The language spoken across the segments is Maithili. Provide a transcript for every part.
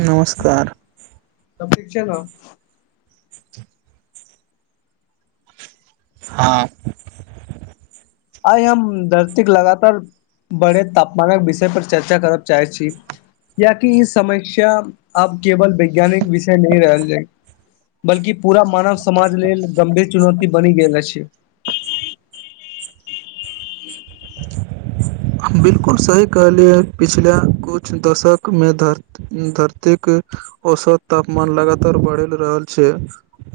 नमस्कार सब ठीक छै न [inaudible] हां आइ हम धरती के लगातार बड़े तापमानक विषय पर चर्चा करब चाहैत छी कियाकि ई समस्या आब केवल वैज्ञानिक विषय नहि रहल ऐ बल्कि पूरा मानव समाज लेल गंभीर चुनौती बनि गेल अछि बिलकुल सही कहलियै पिछला किछु दशकमे धर धरतीक औसत तापमान लगातार बढ़ि रहल छै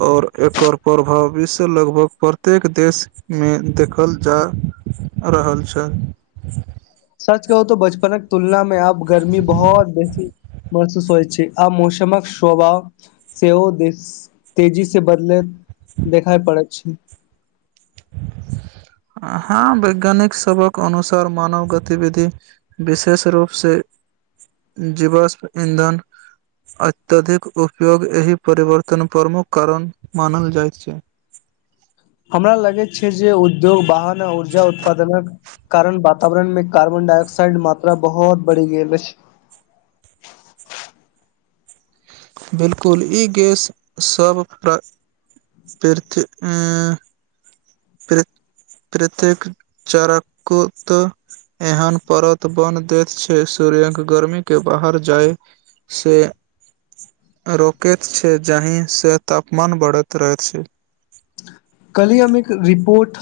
और एकर प्रभावीस ल लगभग प्रत्येक देशमे देखल जा रहल छल [inaudible] सच कहुं त बचपनक तुलना में आब गर्मी बहुत बेसी महसूस होइ छै आ मौसमक स्वभाव सेहो दे तेजी से बदलैत देखाइ पड़त छै [inaudible] हँ वैज्ञानिकसभक अनुसार मानव गतिविधि विशेष रूपसँ जिवाष्प इंधन अत्यधिक उपयोग एहि परिवर्तन प्रमुख कारण मानल जाइत छै [inaudible] हमरा लगैत छै जे उद्योग वाहन आ ऊर्जा उत्पादनक कारण वातावरण में कार्बन डाइऑक्साइड मात्रा बहुत बढ़ि गेल अछि [inaudible] बिलकुल ई गैस सब प्र पृथ अं प्र प्रत्येक चारा को तऽ एहन परत बन दैत छै सूर्यंक गर्मीके बाहर जाय से रोकैत छै जाहिसँ तापमान बढ़ैत रहैत छै ओठ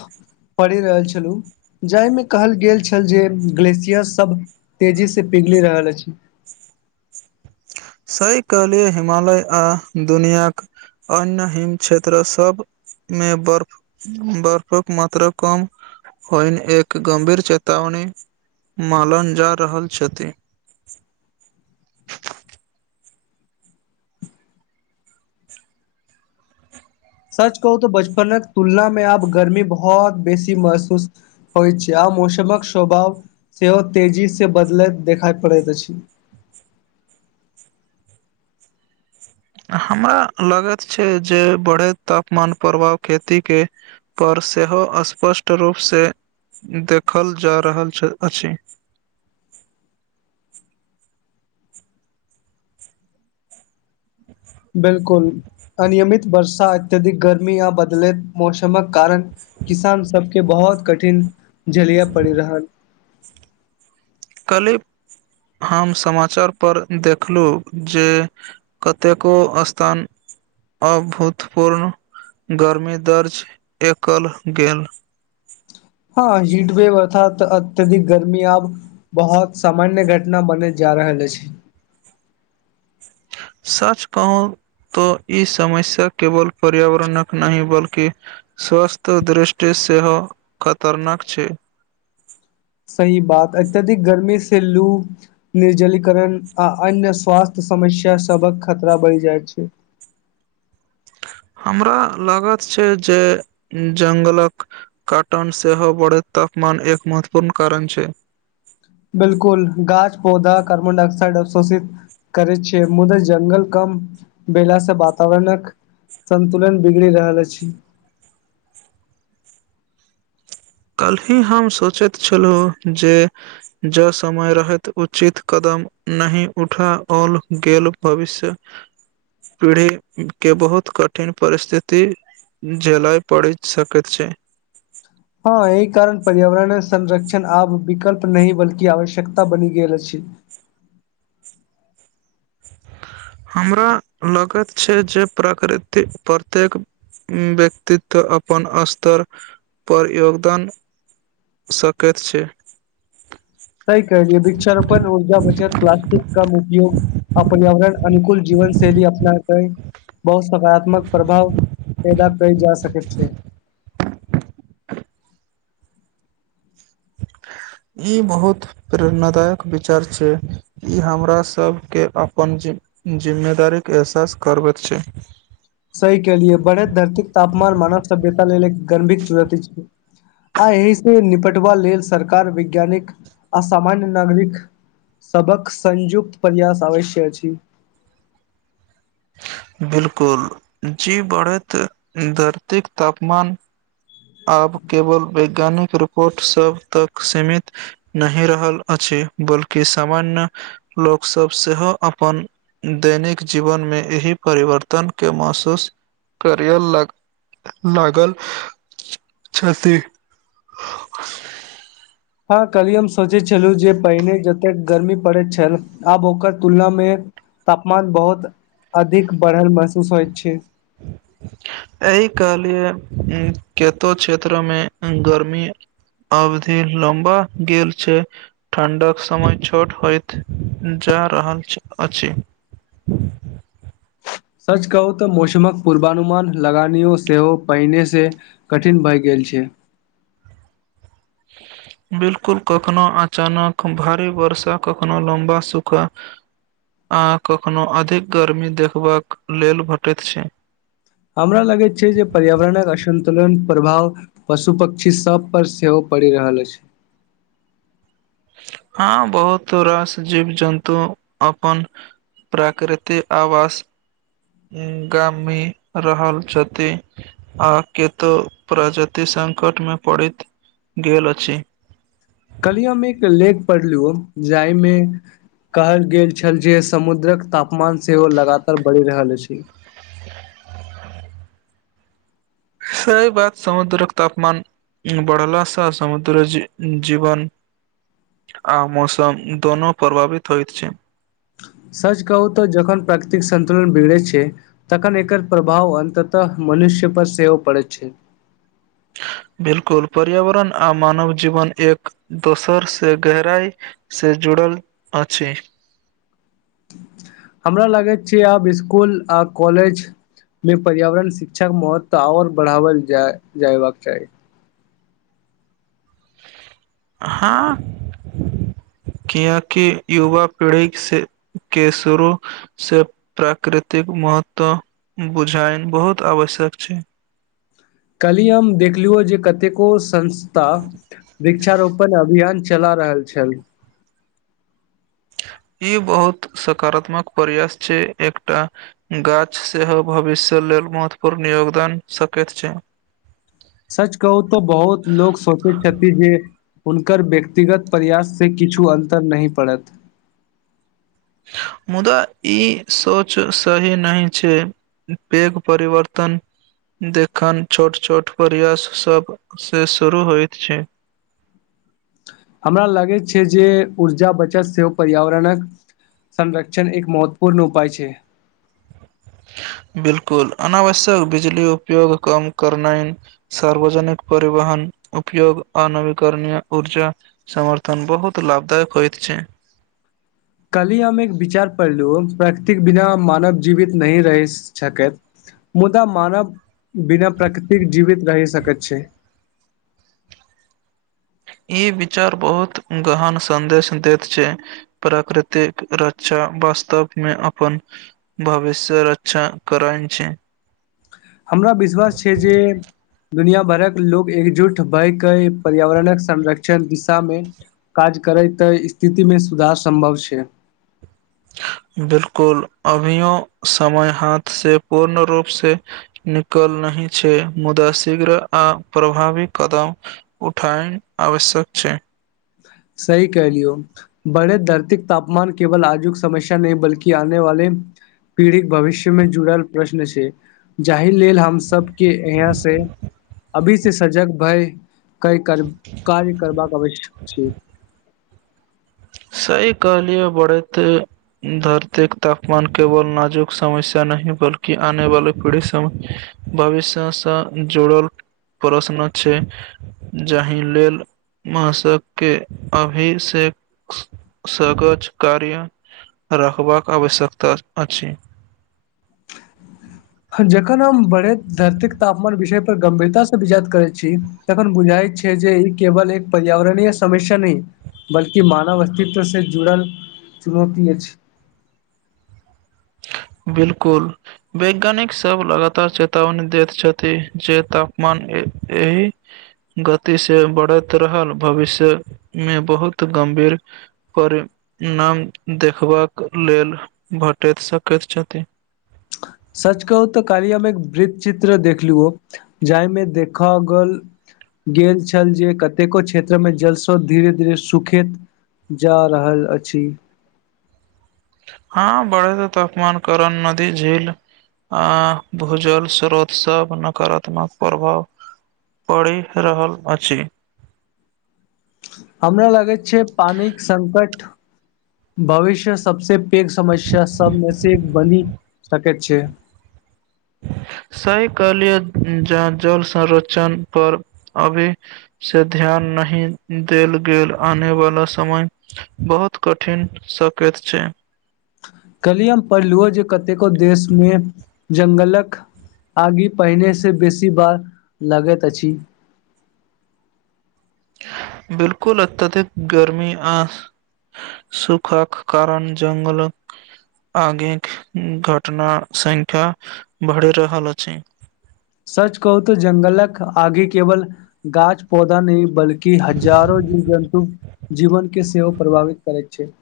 पड़ि रहल छलहुं जाहिमे कहल गेल छल जे ग्लेेशियर सब तेजी से पिघ पिघली रहल अछि सहि कहलियै हिमालय आ दुनियाक अन हीम क्षेत्र सब मे बर्फ बर्फक मात्रा कम होइन एक गं्भीर चेतावनी मालन जा रहल छथि सच कहू तऽ बचपनक तुलना मे आब गर्मी बहुत बेसी महसूस होइ छै आब मौसमक स्वभाव सेहो तेजीसँ बदलैत देखाइ पड़ैत अछि [unintelligible] हमरा लगैत छै जे बढ़े तापमान प्रभाव खेती के पर सेहो स्पष्ट रूपसँ देखल जा रहल छ अछि ह बिलकुल अनियमित वर्षा अत्यधिक गर्मी या बदलैत मौसमक कारण किसान सबके बहुत कठिन झलिया पड़ी रहल कली हम समाचारपर देखलहुँ जे कतेको स्थान अभूतपूर्ण गर्मी दर्ज एकल गेल हँ हीट वेव अर्थात अत्यधिक गर्मी अब बहुत सामान्य घटना बने जा आ रहल अछि [unintelligible] सच कहँ त ई समस्या केवल पर्यावरणक नहि बल्कि स्वास्थ्य दृष्टिसँ सेहो खतरनाक छै सही बात अत्यधिक गर्मी से लू निर्जलीकरण आ अन्य स्वास्थ्य समस्या सबक खतरा बढ़ जाइत छै [unintelligible] हमरा लागत छै जे जंगलक काटन सेहो बढ़ैत तापमान एक महत्वपूर्ण कारण छै बिलकुल गाछ पौधा कार्बन डाइऑक्साइड अवशोषित करैत छियै मुद्र जंगल क भेलासँ वातावरणक संन्तुलन बिगड़ि रहल अछि [unintelligible] कल्हि हम सोचैत छलहुँ जे ज समय रहैत उचित कदम नहि उठाओल गेल भविष्य पीढ़ी के बहुत कठिन परिस्थिति झेलाइ पड़ सकेत छै हँ एहि कारण पर्यावरणय संरक्षण आब विकल्प नहि बल्कि आवश्यकता बनि गेल अछि [inaudible] हमरा लगैत छै जे प्रकृति प्रत्येक व्यक्तित्व अपन स्तर पर योगदान सकैत छै सही कहलियै वृक्षारोपण ऊर्जा बचत प्लास्टिक कम उपयोग आ पर्यावरण अनुकूल जीवन शैली अपनाके बहुत सकारात्मक प्रभाव पेदा कइ जा सकैत छै [unintelligible] [inaudible] ई बहुत प्रेरणादायक विचार छै ई हमरा सब के अपन जे जिम्मेदारीक एहसास करबेत छै सही कहलियै बढ़ैत धरतीक तापमान मानव सभ्यता लेल एक गंभीर चुनौती छै आ एहि से निपटबा लेल सरकार वैज्ञानिक आ सामान्य नागरिक सभक संयुक्त प्रयास अवश्य अछि [inaudible] बिलकुल जी बढ़ैत धरतीक तापमान आब केवल वैज्ञानिक रिपोर्टसभ तक सीमित नहि रहल अछि बल्कि सामान्य लोकसभ सेहो अपन दैनिक जीवनमे एक ही परिवर्तन के महसूस करिय लागल छथि हँ कली हम सोचे छलु जे पहिने जते गर्मी पड़ैत छल आब ओकर तुलना मे तापमान बहुत अधिक बढ़ल महसूस होइत छै [inaudible] एहि कहलिए केतो क्षेत्रमे गर्मी अवधि लम्बा गेल छै ठण्डाक समय छोट होइत जा जा रहल अछि सच कहू तऽ मौसमक पूर्वानुमान लगानियो सेहो पहिनेसँ कठिन भए गेल छै [inaudible] बिलकुल कखनो अचानक भारी वर्षा कखनो लम्बा सूखा अहाँ कखनोहु अधिक गर्मी देखबाक लेल भेटैत छी हमरा लगैत छै जे पर्यावरणक असन्तुलन प्रभाव पशु पक्षी सभ पर सेहो पड़ि रहल अछि हँ बहुत रास जीव जन्तु अपन प्राकृति आवास गामी रहल छथि आ केतो प्रजति संकमे पड़ैत गेल अछि कलिए हम एक लेख पढ़लु जाहिमे कहल गेल छल जे समुद्रक तापमान सेहो लगातार बढ़ि रहल अछि सहे बात समुद्रक तापमान बढ़ला से समुद्र ज जीवन आ मौसम दोनो प्रभावित होइत छै सच कहू तऽ जखन प्राकृतिक संन्तुलन बिगड़े छै तखन एकर प्रभाव अन्ततः मनुष्य पर सेहो पड़ैए छै [inaudible] बिल्कुल पर्यावरण आ मानव जीवन एक दोसर से गहराई से जुड़ जुड़ल अछि हमरा लागैत छै आब स्कूल आ कॉलेज मे पर्यावरण शिक्षाके महत्व आओर बढ़ाओल जा जयबाक चाही हँ किया कि युवा पीढ़ी से के शुरू से प्राकृतिक महत्व बुझाइन बहुत आवश्यक छै कालिह हम देखलुयै जे कतेको संस्था वृक्षारोपण अभियान चला रहल छल [inaudible] ई बहुत सकारात्मक प्रयास छै एकटा गाछ सेहो भविष्य ले महत्वपूर्ण योगदान सकैत छै सच कहू त बहुत लोग सोचै छथि जे हुनकर व्यक्तिगत प्रयाससे किछु अन्तर नहि पड़त मुदा ई सोच सही नहि छै पैघ परिवर्तन देखन छोट छोट प्रयास सभसे शुरू होइत छै [inaudible] हमरा लागैत छै जे ऊर्जा बचत सेहो पर्यावरणक संरक्षण एक महत्वपूर्ण उपाय छै [inaudible] बिल्कुल अनावश्यक बिजली उपयोग कम करनाइ सार्वजनिक परिवहन उयोग आ नवीकरणय ऊर्जा समर्थन बहुत लाभदायक होइत छै [unintelligible] कालिह हम एक विचार पढ़लहु प्रकतिक बिना मानव जीवित नहिही रहि सकैत मुदा मानव बिना प्रकृतिक जीवित रहि सकैत छै [unintelligible] ई विचार बहुत गहन संदेश दैत छै प्राकृतिक रक्षा वास्तवमे अपन भविष्यक रक्षा करैत छै हमरा विश्वास छै जे दुनिया भरक लोक एकजुट भय पर्यावरणक संरक्षण शिक्षण दिशामे काज करैत त स्थितिमे सुधार सम्भव छै [unintelligible] बिलकुल अभियो समय हाथ से पूर्ण रूपसँ निकलने छै मुदा शीघ्र आ प्रभावी कदम उठाय आवश्यक छै त सही कह लियौ बड़े धरती तापमान केवल आजुक समस्या नहि बल्कि आने वाले पीढ़ित भविष्य मे जुड़ल प्रश्न से जाहि एहि लेल हम सब के यहाँ से अभी से सजग भय के कर कार्य करबाक अवश सही कहलिय बड़े ते धरती के तापमान केवल नाजुक समस्या नहि बल्कि आने वाली पीढ़ि भविष्यसँ जुड़ल प्रश्न छै जाहि लेल मशक के अभिषेक सगज कार्य रखबाक आवश्यकता आछि [unintelligible] जखन हम बढ़ैत धरतीक तापमान विषय पर गंभीरता ससँ विजार करैत छी तखन बुझाइ छै जे ई केवल एक पर्यावरणीय समस्या नहि बल्कि मानव अस्तित्व से जुड़ल चुनौती अछि बिलकुल वैज्ञानिक सब लगातार चेतावनी दैत छथि जे तापमान ए एहि गति से बढ़ैत रहल भविष्यमे बहुत गम्भीर पर नाम देखबाक लेल भेटैत सकैत छथि सच कहू तऽ का लिह हम एक वृत चित्र देखलु जाहिमे देख गेल गेल छल जे कतेको क्षेत्रमे जलस्रोत धीरे धीरे सुखैत जा रहल अछि [unintelligible] हँ बढ़े त तापमान करण नदी झील आ भूजल स्रोत सब नकारात्मक प्रभाव पड़ि रहल अछि हमरा लगैत छै पानिक संकट भविष्य सबसे पैघ समस्या सबमे से एक बनी सकैत छियै [unintelligible] सही कहलिये ज जल संरोचण पर अभी से ध्यान नहि देल गेल आने वाला समय बहुत कठिन सकैत छै [inaudible] कलिय हम पढ़लु जे कतेको देशमे जंगलक आगे पहिनेसँ बेसी बार लगैत अछि बिलकुल अत्यधिक गर्मी आ सुखाक कारण जंगलक आगे घटना संख्या बढ़ि रहल अछि सच कहू तऽ जंगलक आगे केवल गाछ पौधा नहि बल्कि कि हजारो जीव जन्तु जीवन के सेहो प्रभावित करैत छै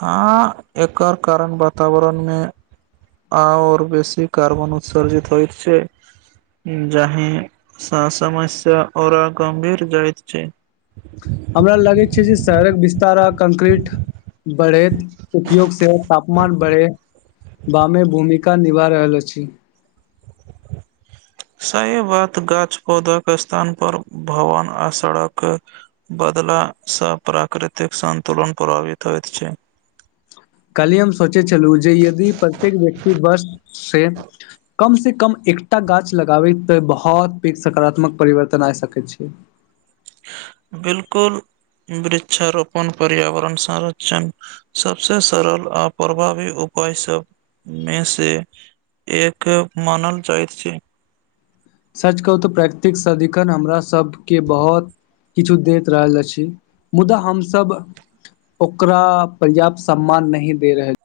हँ एकर कारण वातावरणमे आओर बेसी कार्बन उत्सर्जित होइत छै जाहिसँ समस्या आउरा गम्भीर जाइत छै हमरा लगै छै जे शहरक विस्तारा कंक्रीट बढ़ैत उपयोग से तापमान बढ़े बामे भूमिका निभा रहल अछि सही बात गाछ पौधाक स्थान पर भवन आ सड़क बद बदला स प्राकृतिक संतुलन प्रभावित होइत छै कल्हि हम सोचैत छलहुँ जे यदि प्रत्येक व्यक्ति बस से कमसँ कम एकटा गाछ लगाबै त बहुत पैघ सकारात्मक परिवर्तन आबि सकैत छै बिलकुल वृक्षारोपण पर्यावरण संरक्षण सबसँ सरल आ प्रभावी हो पहिसब मे से एक मानल जाइत छै सच कहू तऽ प्राकृतिक सदिखन हमरा सबके बहुत किछु दैत रहल अछि मुदा हमसभ ओकरा पर्याप्त सम्मान नहि दे रहल